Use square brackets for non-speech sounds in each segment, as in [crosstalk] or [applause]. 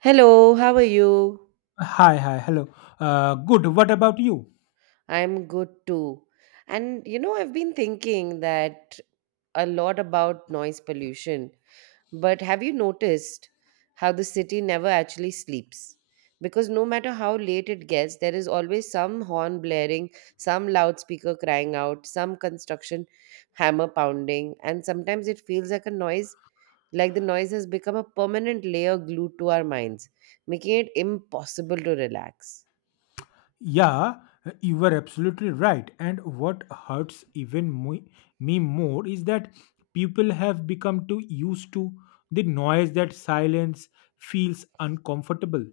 Hello, how are you? Hi, hello. Good. What about you? I'm good too. And you know, I've been thinking that a lot about noise pollution, but have you noticed how the city never actually sleeps? Because no matter how late it gets, there is always some horn blaring, some loudspeaker crying out, some construction hammer pounding, and sometimes it feels like a noise, like the noise has become a permanent layer glued to our minds, making it impossible to relax. Yeah, you were absolutely right. And what hurts even me more is that people have become too used to the noise that silence feels uncomfortable,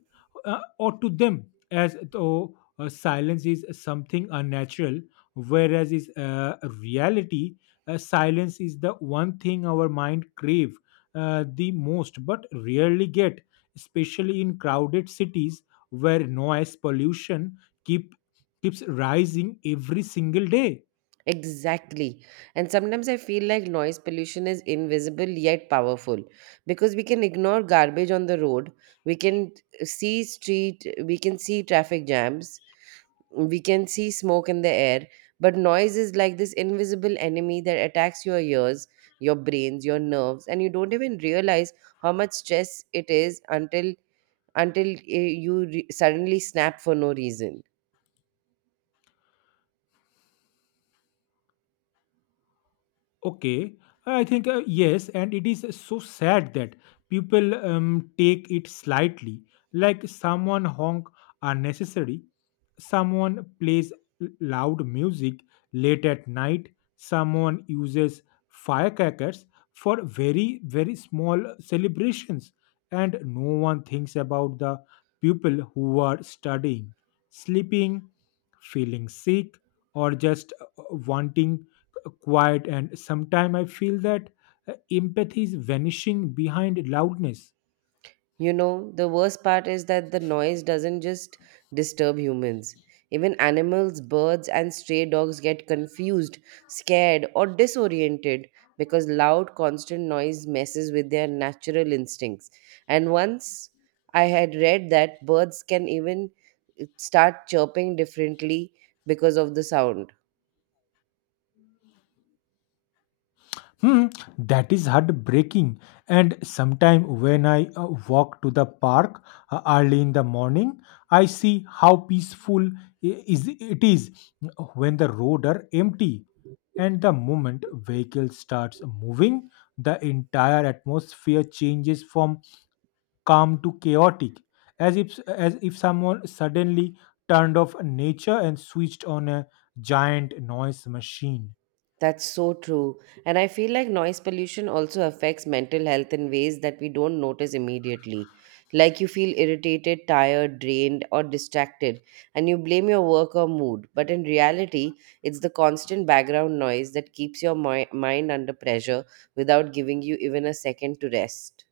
or to them, as though silence is something unnatural, whereas is reality, silence is the one thing our mind crave the most, but rarely get, especially in crowded cities where noise pollution keep keeps rising every single day. Exactly. And sometimes I feel like noise pollution is invisible yet powerful because we can ignore garbage on the road, we can see street, we can see traffic jams, we can see smoke in the air, but noise is like this invisible enemy that attacks your ears, your brains, your nerves, and you don't even realize how much stress it is until you suddenly snap for no reason. Okay, I think yes, and it is so sad that people take it slightly, like someone honk unnecessary, someone plays loud music late at night, someone uses firecrackers for very very small celebrations, and no one thinks about the people who are studying, sleeping, feeling sick, or just wanting quiet. And sometimes I feel that empathy is vanishing behind loudness. You know, the worst part is that the noise doesn't just disturb humans. Even animals, birds, and stray dogs get confused, scared, or disoriented because loud, constant noise messes with their natural instincts. And once I had read that birds can even start chirping differently because of the sound. Hmm, that is heartbreaking. And sometime when I walk to the park early in the morning, I see how peaceful I- is it is when the road are empty. And the moment vehicle starts moving, the entire atmosphere changes from calm to chaotic, as if someone suddenly turned off nature and switched on a giant noise machine. That's so true. And I feel like noise pollution also affects mental health in ways that we don't notice immediately. Like you feel irritated, tired, drained, or distracted, and you blame your work or mood. But in reality, it's the constant background noise that keeps your mind under pressure without giving you even a second to rest.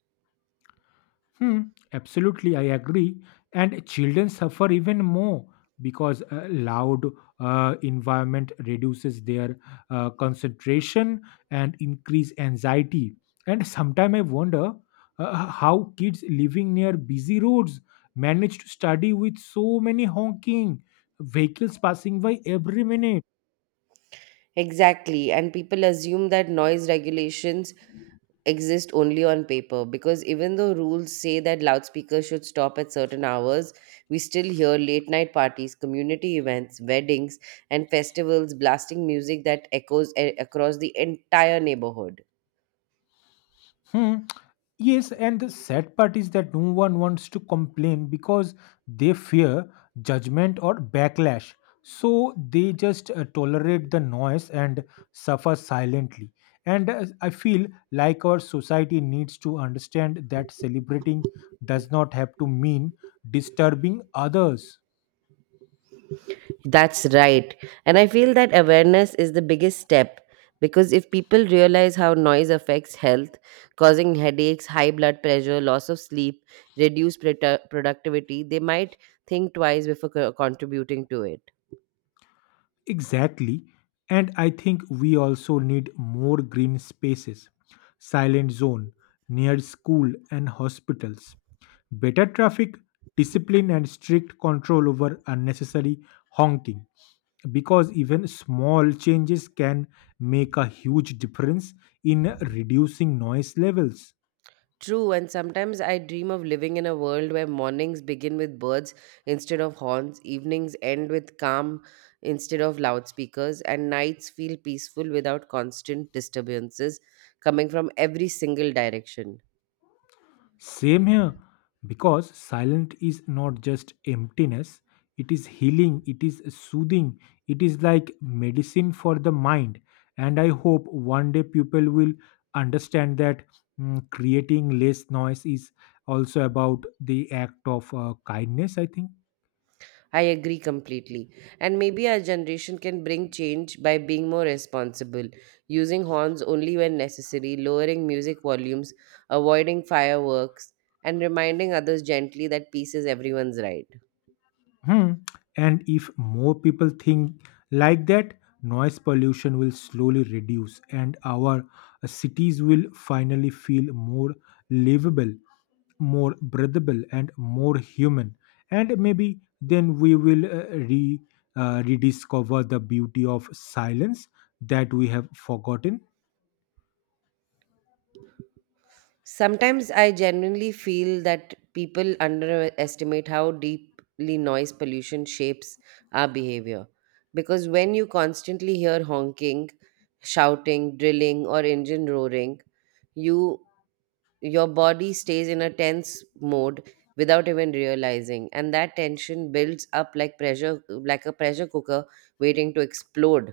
Hmm, absolutely, I agree. And children suffer even more because loud environment reduces their concentration and increase anxiety. And sometimes I wonder how kids living near busy roads manage to study with so many honking vehicles passing by every minute. Exactly. And people assume that noise regulations exist only on paper because even though rules say that loudspeakers should stop at certain hours, we still hear late night parties, community events, weddings, and festivals blasting music that echoes across the entire neighborhood. Hmm. Yes, and the sad part is that no one wants to complain because they fear judgment or backlash. So they just tolerate the noise and suffer silently. And I feel like our society needs to understand that celebrating does not have to mean disturbing others. That's right. And I feel that awareness is the biggest step because if people realize how noise affects health, causing headaches, high blood pressure, loss of sleep, reduced productivity, they might think twice before contributing to it. Exactly. And I think we also need more green spaces, silent zone, near school and hospitals, better traffic, discipline, and strict control over unnecessary honking. Because even small changes can make a huge difference in reducing noise levels. True, and sometimes I dream of living in a world where mornings begin with birds instead of horns, evenings end with calm instead of loudspeakers, and nights feel peaceful without constant disturbances coming from every single direction. Same here, because silent is not just emptiness, it is healing, it is soothing, it is like medicine for the mind. And I hope one day people will understand that creating less noise is also about the act of kindness, I think. I agree completely. And maybe our generation can bring change by being more responsible, using horns only when necessary, lowering music volumes, avoiding fireworks, and reminding others gently that peace is everyone's right. Hmm. And if more people think like that, noise pollution will slowly reduce and our cities will finally feel more livable, more breathable, and more human. And maybe then we will rediscover the beauty of silence that we have forgotten. Sometimes I genuinely feel that people underestimate how deeply noise pollution shapes our behavior. Because when you constantly hear honking, shouting, drilling, or engine roaring, you your body stays in a tense mode without even realizing, and that tension builds up like pressure, like a pressure cooker waiting to explode.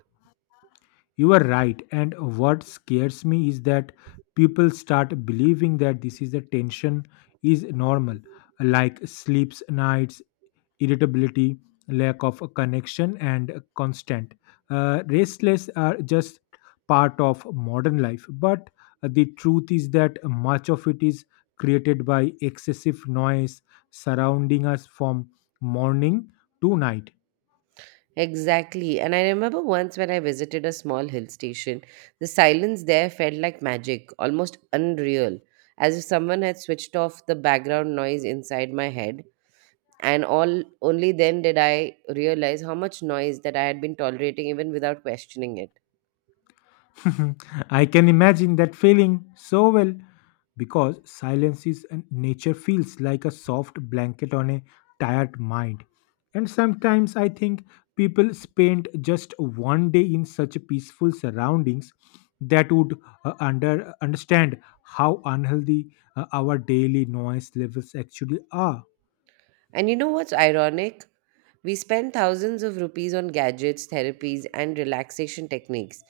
You are right. And what scares me is that people start believing that this is a tension is normal, like sleeps, nights, irritability, lack of connection, and constant. Restless are just part of modern life. But the truth is that much of it is created by excessive noise surrounding us from morning to night. Exactly. And I remember once when I visited a small hill station, the silence there felt like magic, almost unreal, as if someone had switched off the background noise inside my head. And all only then did I realize how much noise that I had been tolerating even without questioning it. [laughs] I can imagine that feeling so well because silence is and nature feels like a soft blanket on a tired mind. And sometimes I think people spend just one day in such peaceful surroundings that would understand how unhealthy our daily noise levels actually are. And you know what's ironic? We spend thousands of rupees on gadgets, therapies, and relaxation techniques,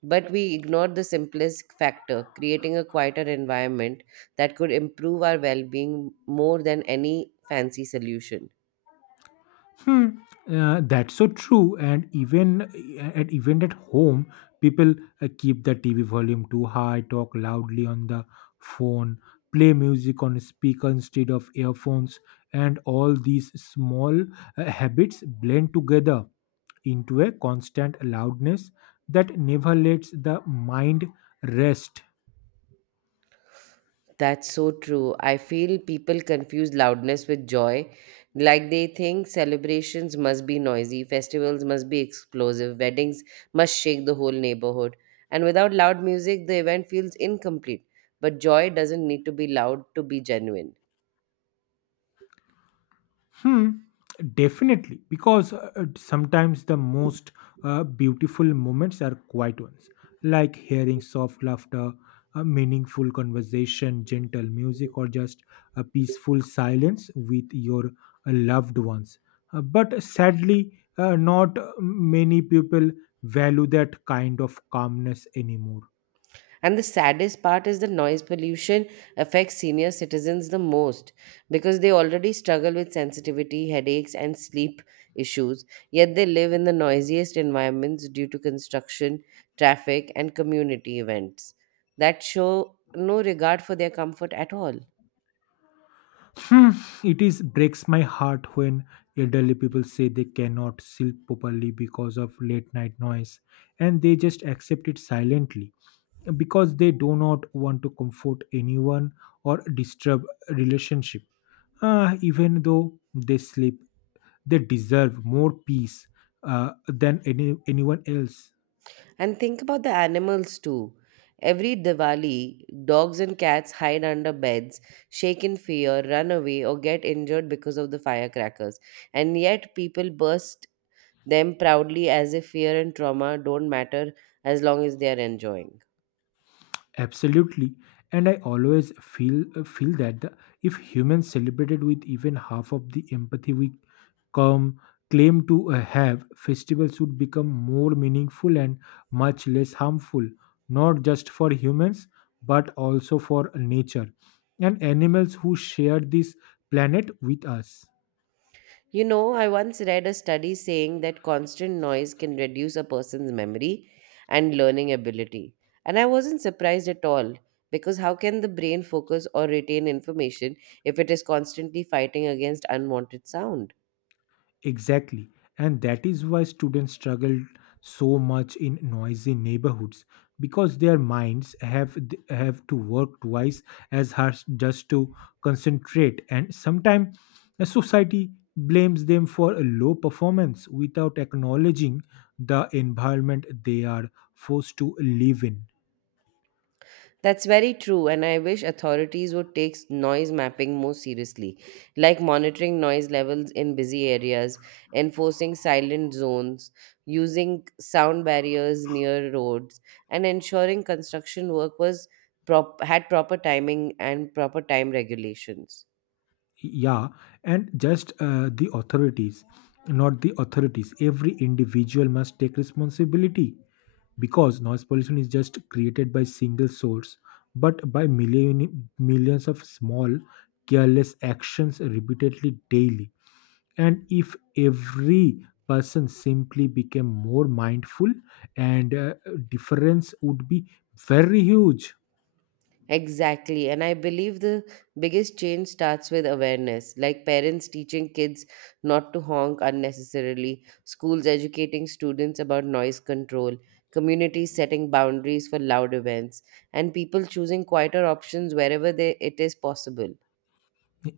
but we ignored the simplest factor, creating a quieter environment that could improve our well being more than any fancy solution. Hmm. That's so true. And even at home, people keep the TV volume too high, talk loudly on the phone, play music on speaker instead of earphones, and all these small habits blend together into a constant loudness that never lets the mind rest. That's so true. I feel people confuse loudness with joy. Like they think celebrations must be noisy, festivals must be explosive, weddings must shake the whole neighborhood. And without loud music, the event feels incomplete. But joy doesn't need to be loud to be genuine. Hmm, definitely, because sometimes the most beautiful moments are quiet ones, like hearing soft laughter, a meaningful conversation, gentle music, or just a peaceful silence with your loved ones. But sadly, not many people value that kind of calmness anymore. And the saddest part is the noise pollution affects senior citizens the most because they already struggle with sensitivity, headaches, and sleep issues. Yet they live in the noisiest environments due to construction, traffic, and community events that show no regard for their comfort at all. Hmm, it is breaks my heart when elderly people say they cannot sleep properly because of late night noise and they just accept it silently because they do not want to comfort anyone or disturb relationship. Even though they sleep they deserve more peace uh, than anyone else. And think about the animals too. Every Diwali, dogs and cats hide under beds, shake in fear, run away, or get injured because of the firecrackers. And yet, people burst them proudly as if fear and trauma don't matter as long as they are enjoying. Absolutely. And I always feel that the, if humans celebrated with even half of the empathy we come claim to have, festivals would become more meaningful and much less harmful, not just for humans but also for nature and animals who share this planet with us. You know, I once read a study saying that constant noise can reduce a person's memory and learning ability. And I wasn't surprised at all because how can the brain focus or retain information if it is constantly fighting against unwanted sound? Exactly. And that is why students struggle so much in noisy neighborhoods because their minds have to work twice as hard just to concentrate, and sometimes society blames them for a low performance without acknowledging the environment they are forced to live in. That's very true, and I wish authorities would take noise mapping more seriously, like monitoring noise levels in busy areas, enforcing silent zones, using sound barriers near roads, and ensuring construction work had proper timing and proper time regulations. Yeah, and just the authorities not the authorities, every individual must take responsibility because noise pollution is just created by single source but by millions of small careless actions repeatedly daily. And if every person simply became more mindful and difference would be very huge. Exactly. And I believe the biggest change starts with awareness, like parents teaching kids not to honk unnecessarily, schools educating students about noise control, communities setting boundaries for loud events, and people choosing quieter options wherever it is possible.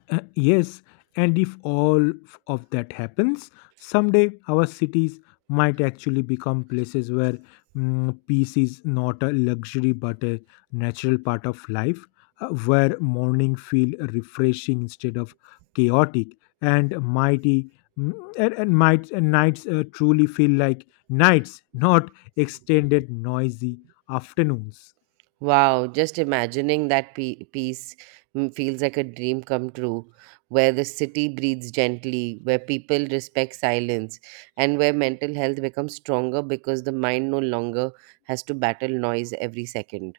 Yes, and if all of that happens, someday our cities might actually become places where peace is not a luxury but a natural part of life, where morning feel refreshing instead of chaotic, and mighty mm, and might and nights truly feel like nights, not extended noisy afternoons. Wow, just imagining that peace feels like a dream come true, where the city breathes gently, where people respect silence, and where mental health becomes stronger because the mind no longer has to battle noise every second.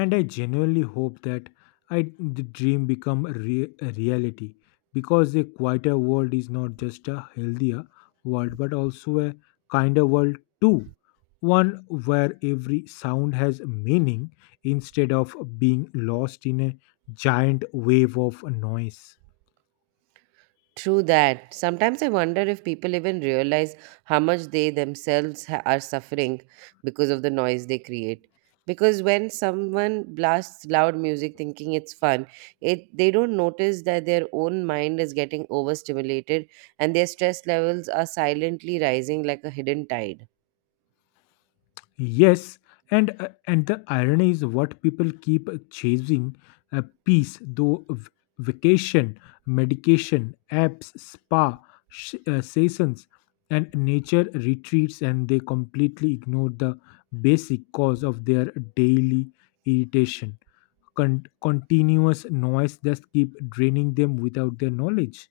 And I genuinely hope that I the dream become a reality, because a quieter world is not just a healthier world but also a kinder world too, one where every sound has meaning instead of being lost in a giant wave of noise. True that. Sometimes I wonder if people even realize how much they themselves are suffering because of the noise they create. Because when someone blasts loud music thinking it's fun, it they don't notice that their own mind is getting overstimulated and their stress levels are silently rising like a hidden tide. Yes, and the irony is what people keep chasing peace, though vacation, medication, apps, spa sessions, and nature retreats, and they completely ignore the basic cause of their daily irritation. Continuous noise just keep draining them without their knowledge.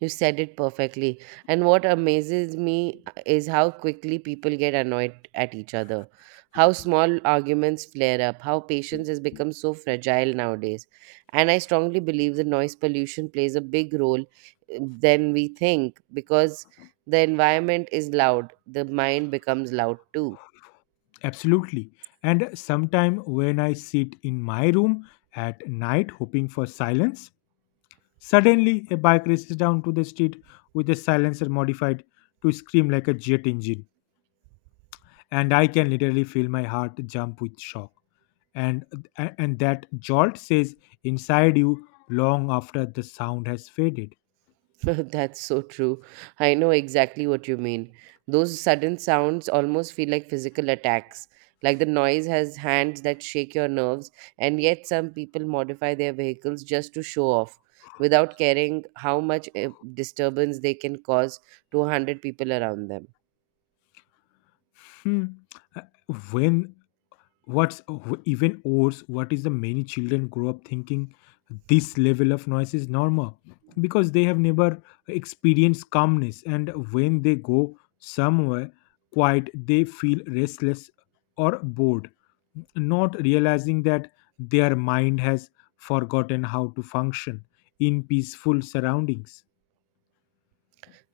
You said it perfectly. And what amazes me is how quickly people get annoyed at each other, how small arguments flare up, how patience has become so fragile nowadays. And I strongly believe the noise pollution plays a big role than we think because the environment is loud, the mind becomes loud too. Absolutely. And sometime when I sit in my room at night hoping for silence, suddenly, a bike races down to the street with a silencer modified to scream like a jet engine, and I can literally feel my heart jump with shock. And and that jolt says inside you long after the sound has faded. [laughs] That's so true. I know exactly what you mean. Those sudden sounds almost feel like physical attacks. Like the noise has hands that shake your nerves, and yet some people modify their vehicles just to show off without caring how much disturbance they can cause to 100 people around them. Hmm. Uh, When what's even worse what is the Many children grow up thinking this level of noise is normal because they have never experienced calmness, and when they go somewhere quiet they feel restless or bored, not realizing that their mind has forgotten how to function in peaceful surroundings.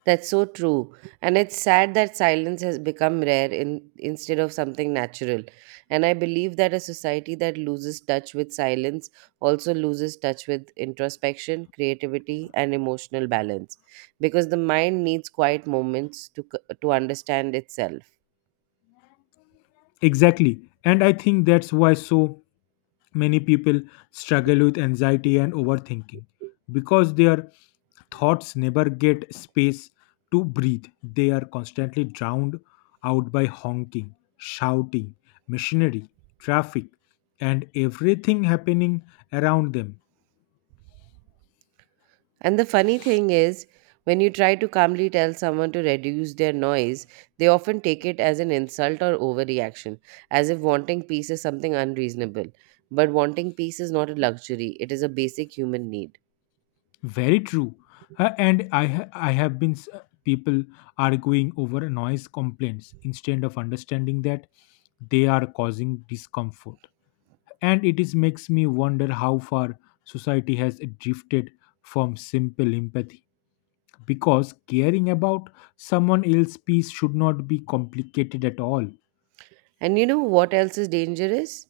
That's so true. And it's sad that silence has become rare instead of something natural. And I believe that a society that loses touch with silence also loses touch with introspection, creativity, and emotional balance because the mind needs quiet moments to understand itself. Exactly, and I think that's why so many people struggle with anxiety and overthinking because their thoughts never get space to breathe. They are constantly drowned out by honking, shouting, machinery, traffic, and everything happening around them. And the funny thing is, when you try to calmly tell someone to reduce their noise, they often take it as an insult or overreaction, as if wanting peace is something unreasonable. But wanting peace is not a luxury, it is a basic human need. Very true. I have been s- people arguing over noise complaints instead of understanding that they are causing discomfort, and it is makes me wonder how far society has drifted from simple empathy, because caring about someone else's peace should not be complicated at all. And you know what else is dangerous?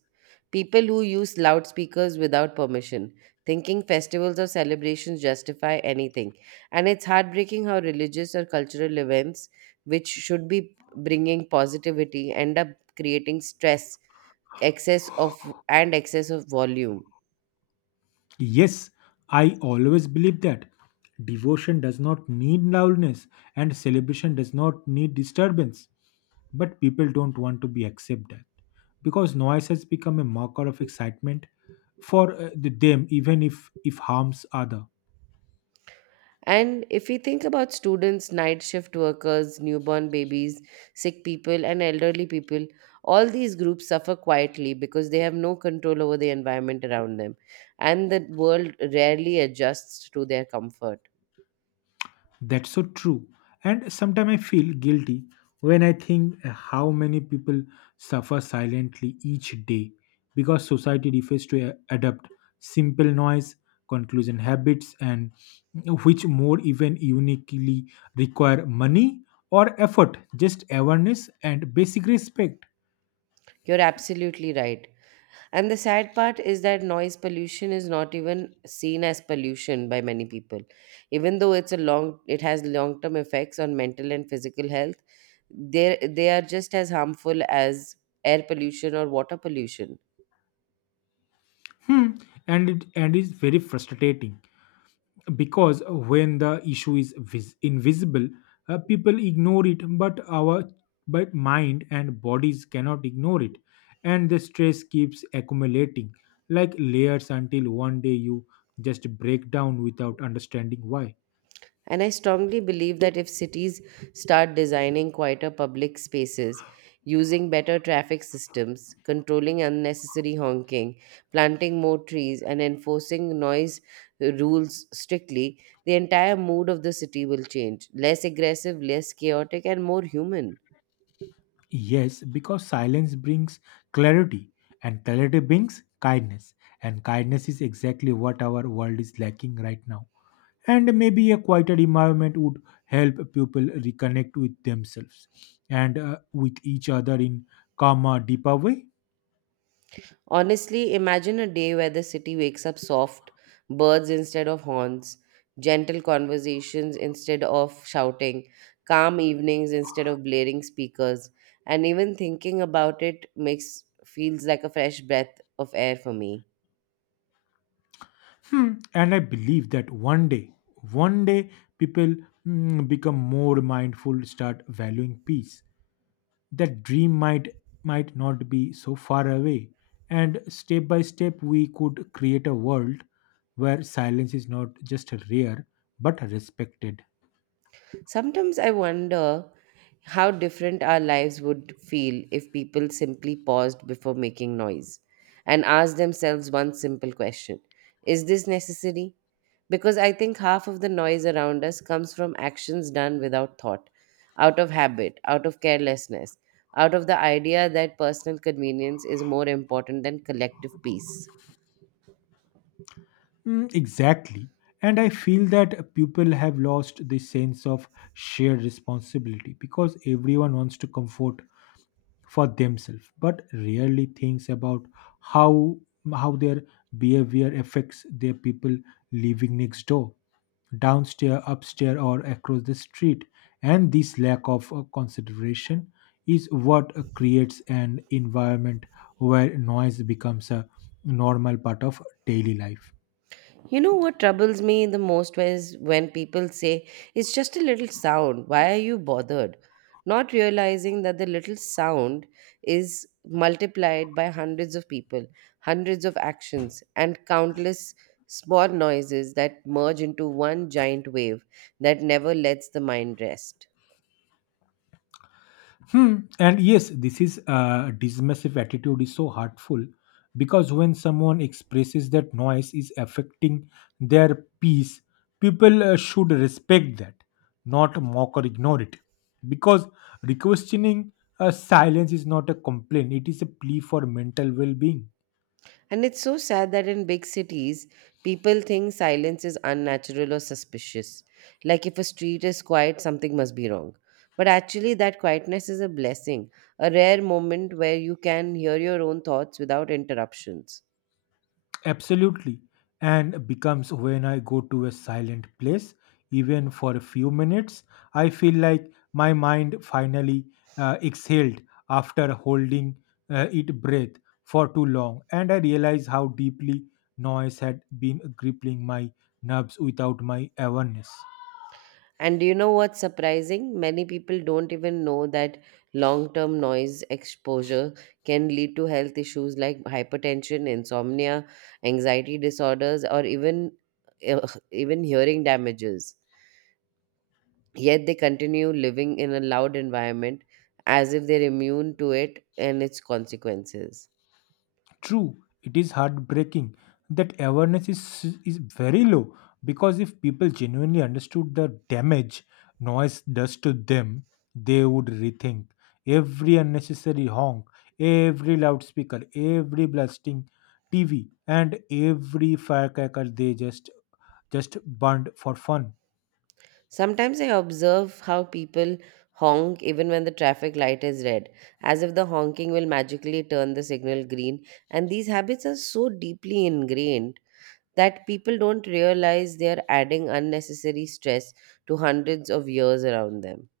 People who use loudspeakers without permission, thinking festivals or celebrations justify anything. And it's heartbreaking how religious or cultural events, which should be bringing positivity, end up creating stress excess of and excess of volume. Yes, I always believe that devotion does not need loudness and celebration does not need disturbance, but people don't want to be accepted because noise has become a marker of excitement for them, even if harms other. And if we think about students, night shift workers, newborn babies, sick people, and elderly people, all these groups suffer quietly because they have no control over the environment around them, and the world rarely adjusts to their comfort. That's so true. And sometimes I feel guilty when I think how many people suffer silently each day because society refuses to adapt simple noise, conclusion habits, and which more even uniquely require money or effort, just awareness and basic respect. You're absolutely right. And the sad part is that noise pollution is not even seen as pollution by many people, even though it has long term effects on mental and physical health. they they are just as harmful as air pollution or water pollution. Hmm. And it's very frustrating, because when the issue is invisible people ignore it, but our but mind and bodies cannot ignore it, and the stress keeps accumulating like layers until one day you just break down without understanding why. And I strongly believe that if cities start designing quieter public spaces, using better traffic systems, controlling unnecessary honking, planting more trees, and enforcing noise rules strictly, the entire mood of the city will change, less aggressive, less chaotic, and more human. Yes, because silence brings clarity and clarity brings kindness, and kindness is exactly what our world is lacking right now. And maybe a quieter environment would help people reconnect with themselves and with each other in calmer deeper way. Honestly, imagine a day where the city wakes up soft, birds instead of horns, gentle conversations instead of shouting, calm evenings instead of blaring speakers, and even thinking about it makes feels like a fresh breath of air for me. Hmm, and I believe that one day people become more mindful, start valuing peace, that dream might not be so far away, and step by step we could create a world where silence is not just rare but respected. Sometimes I wonder how different our lives would feel if people simply paused before making noise and asked themselves one simple question. Is this necessary? Because I think half of the noise around us comes from actions done without thought, out of habit, out of carelessness, out of the idea that personal convenience is more important than collective peace. Mm, exactly. And I feel that people have lost the sense of shared responsibility because everyone wants to comfort for themselves, but rarely thinks about how how their behavior affects their people living next door, downstairs, upstairs, or across the street. And this lack of consideration is what creates an environment where noise becomes a normal part of daily life. You know what troubles me the most is when people say, it's just a little sound. Why are you bothered? Not realizing that the little sound is multiplied by hundreds of people, hundreds of actions, and countless small noises that merge into one giant wave that never lets the mind rest. Hmm. And yes, this is dismissive attitude is so hurtful because when someone expresses that noise is affecting their peace, people should respect that, not mock or ignore it. Because requestioning silence is not a complaint; it is a plea for mental well-being. And it's so sad that in big cities, people think silence is unnatural or suspicious. Like if a street is quiet, something must be wrong. But actually, that quietness is a blessing, a rare moment where you can hear your own thoughts without interruptions. Absolutely. And becomes when I go to a silent place, even for a few minutes, I feel like my mind finally exhaled after holding it breath for too long. And I realize how deeply noise had been crippling my nerves without my awareness. And do you know what's surprising? Many people don't even know that long term noise exposure can lead to health issues like hypertension, insomnia, anxiety disorders, or even, [laughs] even hearing damages. Yet they continue living in a loud environment as if they're immune to it and its consequences. True, it is heartbreaking that awareness is very low because if people genuinely understood the damage noise does to them, they would rethink every unnecessary honk, every loudspeaker, every blasting TV, and every firecracker they just burned for fun. Sometimes I observe how people honk even when the traffic light is red, as if the honking will magically turn the signal green. And these habits are so deeply ingrained that people don't realize they are adding unnecessary stress to hundreds of years around them.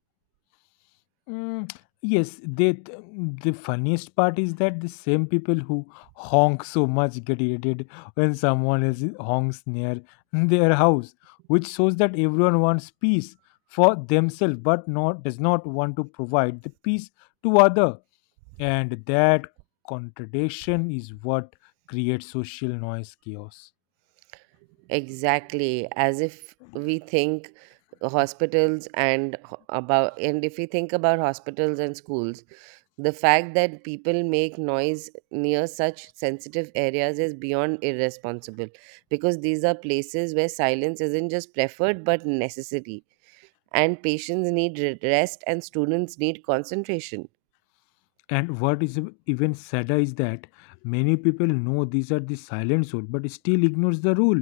Mm, yes, the funniest part is that the same people who honk so much get irritated when someone else honks near [laughs] their house, which shows that everyone wants peace for themselves but not does not want to provide the peace to other. And that contradiction is what creates social noise chaos. Exactly, as if we think hospitals and ho- about and if we think about hospitals and schools, the fact that people make noise near such sensitive areas is beyond irresponsible because these are places where silence isn't just preferred but necessary, and patients need rest and students need concentration. And what is even sadder is that many people know these are the silent zone but still ignores the rule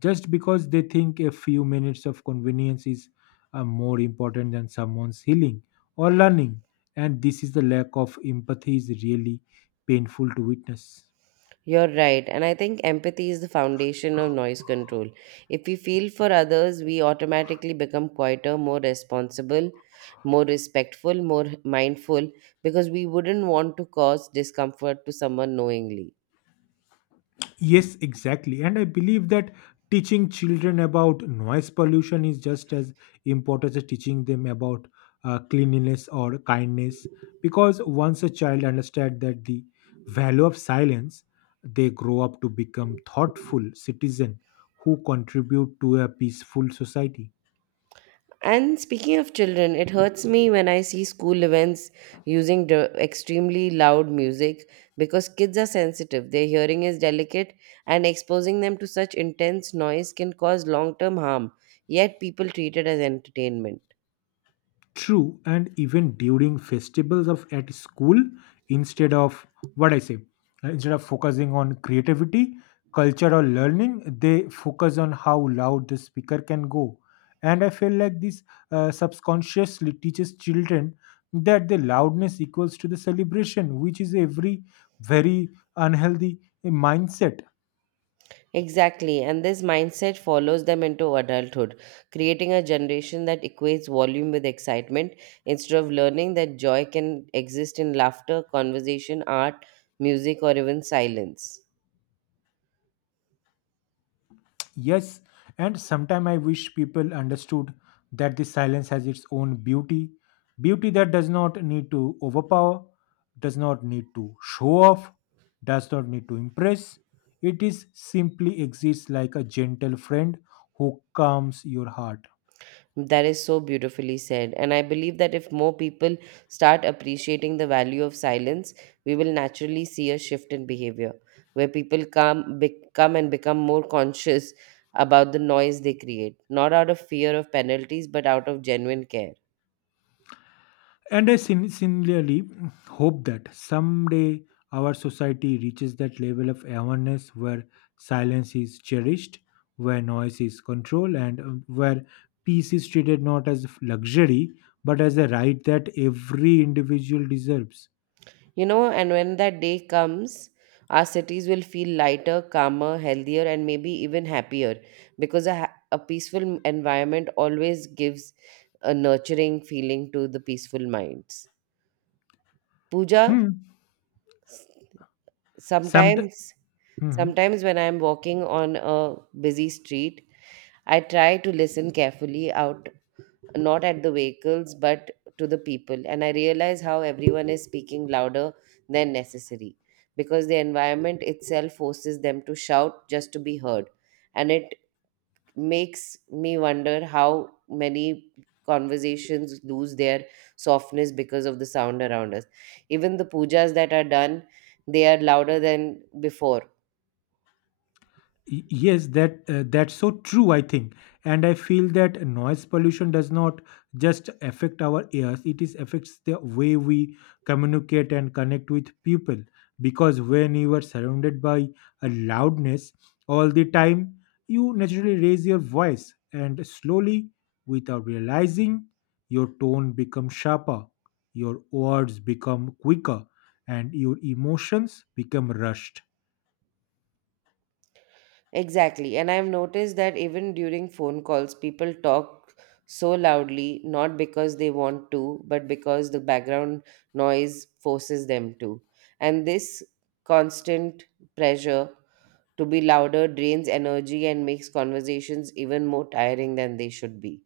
just because they think a few minutes of convenience is more important than someone's healing or learning. And this is the lack of empathy is really painful to witness. You're right. And I think empathy is the foundation of noise control. If we feel for others, we automatically become quieter, more responsible, more respectful, more mindful, because we wouldn't want to cause discomfort to someone knowingly. Yes, exactly. And I believe that teaching children about noise pollution is just as important as teaching them about cleanliness or kindness. Because once a child understands that the value of silence, they grow up to become thoughtful citizen who contribute to a peaceful society. And speaking of children, it hurts me when I see school events using extremely loud music because kids are sensitive. Their hearing is delicate, and exposing them to such intense noise can cause long term harm. Yet, people treat it as entertainment. True, and even during festivals of at school, instead of what I say, instead of focusing on creativity, culture, or learning, they focus on how loud the speaker can go. And I feel like this subconsciously teaches children that the loudness equals to the celebration, which is every very unhealthy mindset. Exactly, and this mindset follows them into adulthood, creating a generation that equates volume with excitement instead of learning that joy can exist in laughter, conversation, art, music, or even silence. Yes, and sometime I wish people understood that this silence has its own beauty, beauty that does not need to overpower, does not need to show off, does not need to impress. It is simply exists like a gentle friend who calms your heart. That is so beautifully said. And I believe that if more people start appreciating the value of silence, we will naturally see a shift in behavior where people come, become and become more conscious about the noise they create, not out of fear of penalties, but out of genuine care. And I similarly hope that someday our society reaches that level of awareness where silence is cherished, where noise is controlled, and where peace is treated not as luxury but as a right that every individual deserves. You know, and when that day comes, our cities will feel lighter, calmer, healthier, and maybe even happier because a peaceful environment always gives a nurturing feeling to the peaceful minds. Pooja, Hmm. s- Some. sometimes sometimes when I'm walking on a busy street, I try to listen carefully out, not at the vehicles but to the people, and I realize how everyone is speaking louder than necessary because the environment itself forces them to shout just to be heard, and it makes me wonder how many conversations lose their softness because of the sound around us. Even the pujas that are done, they are louder than before. Y- Yes, that that's so true, I think. And I feel that noise pollution does not just affect our ears, it is affects the way we communicate and connect with people. Because when you are surrounded by a loudness all the time, you naturally raise your voice and slowly, without realizing, your tone becomes sharper, your words become quicker, and your emotions become rushed. Exactly. And I've noticed that even during phone calls, people talk so loudly, not because they want to, but because the background noise forces them to. And this constant pressure to be louder drains energy and makes conversations even more tiring than they should be.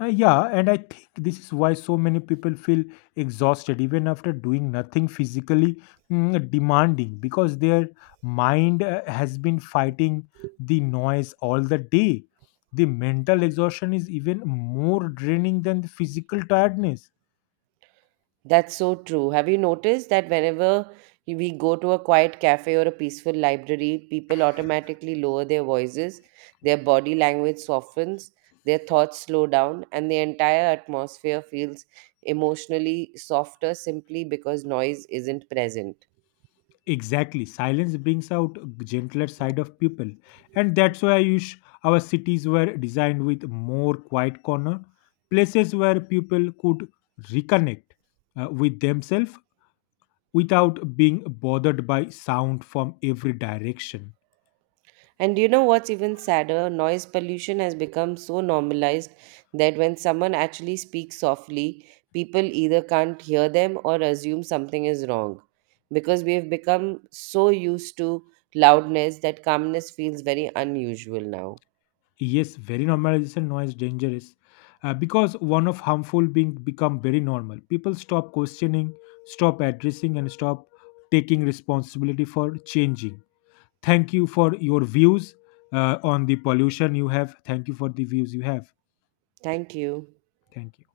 Yeah, and I think this is why so many people feel exhausted even after doing nothing physically demanding because their mind has been fighting the noise all the day. The mental exhaustion is even more draining than the physical tiredness. That's so true. Have you noticed that whenever we go to a quiet cafe or a peaceful library, people automatically lower their voices, their body language softens, their thoughts slow down, and the entire atmosphere feels emotionally softer simply because noise isn't present? Exactly. Silence brings out a gentler side of people. And that's why I wish our cities were designed with more quiet corner, places where people could reconnect with themselves without being bothered by sound from every direction. And you know what's even sadder? Noise pollution has become so normalized that when someone actually speaks softly, people either can't hear them or assume something is wrong. Because we have become so used to loudness that calmness feels very unusual now. Yes, very normalization noise dangerous. Because one of harmful being become very normal. People stop questioning, stop addressing, and stop taking responsibility for changing. Thank you for your views on the pollution you have. Thank you for the views you have. Thank you. Thank you.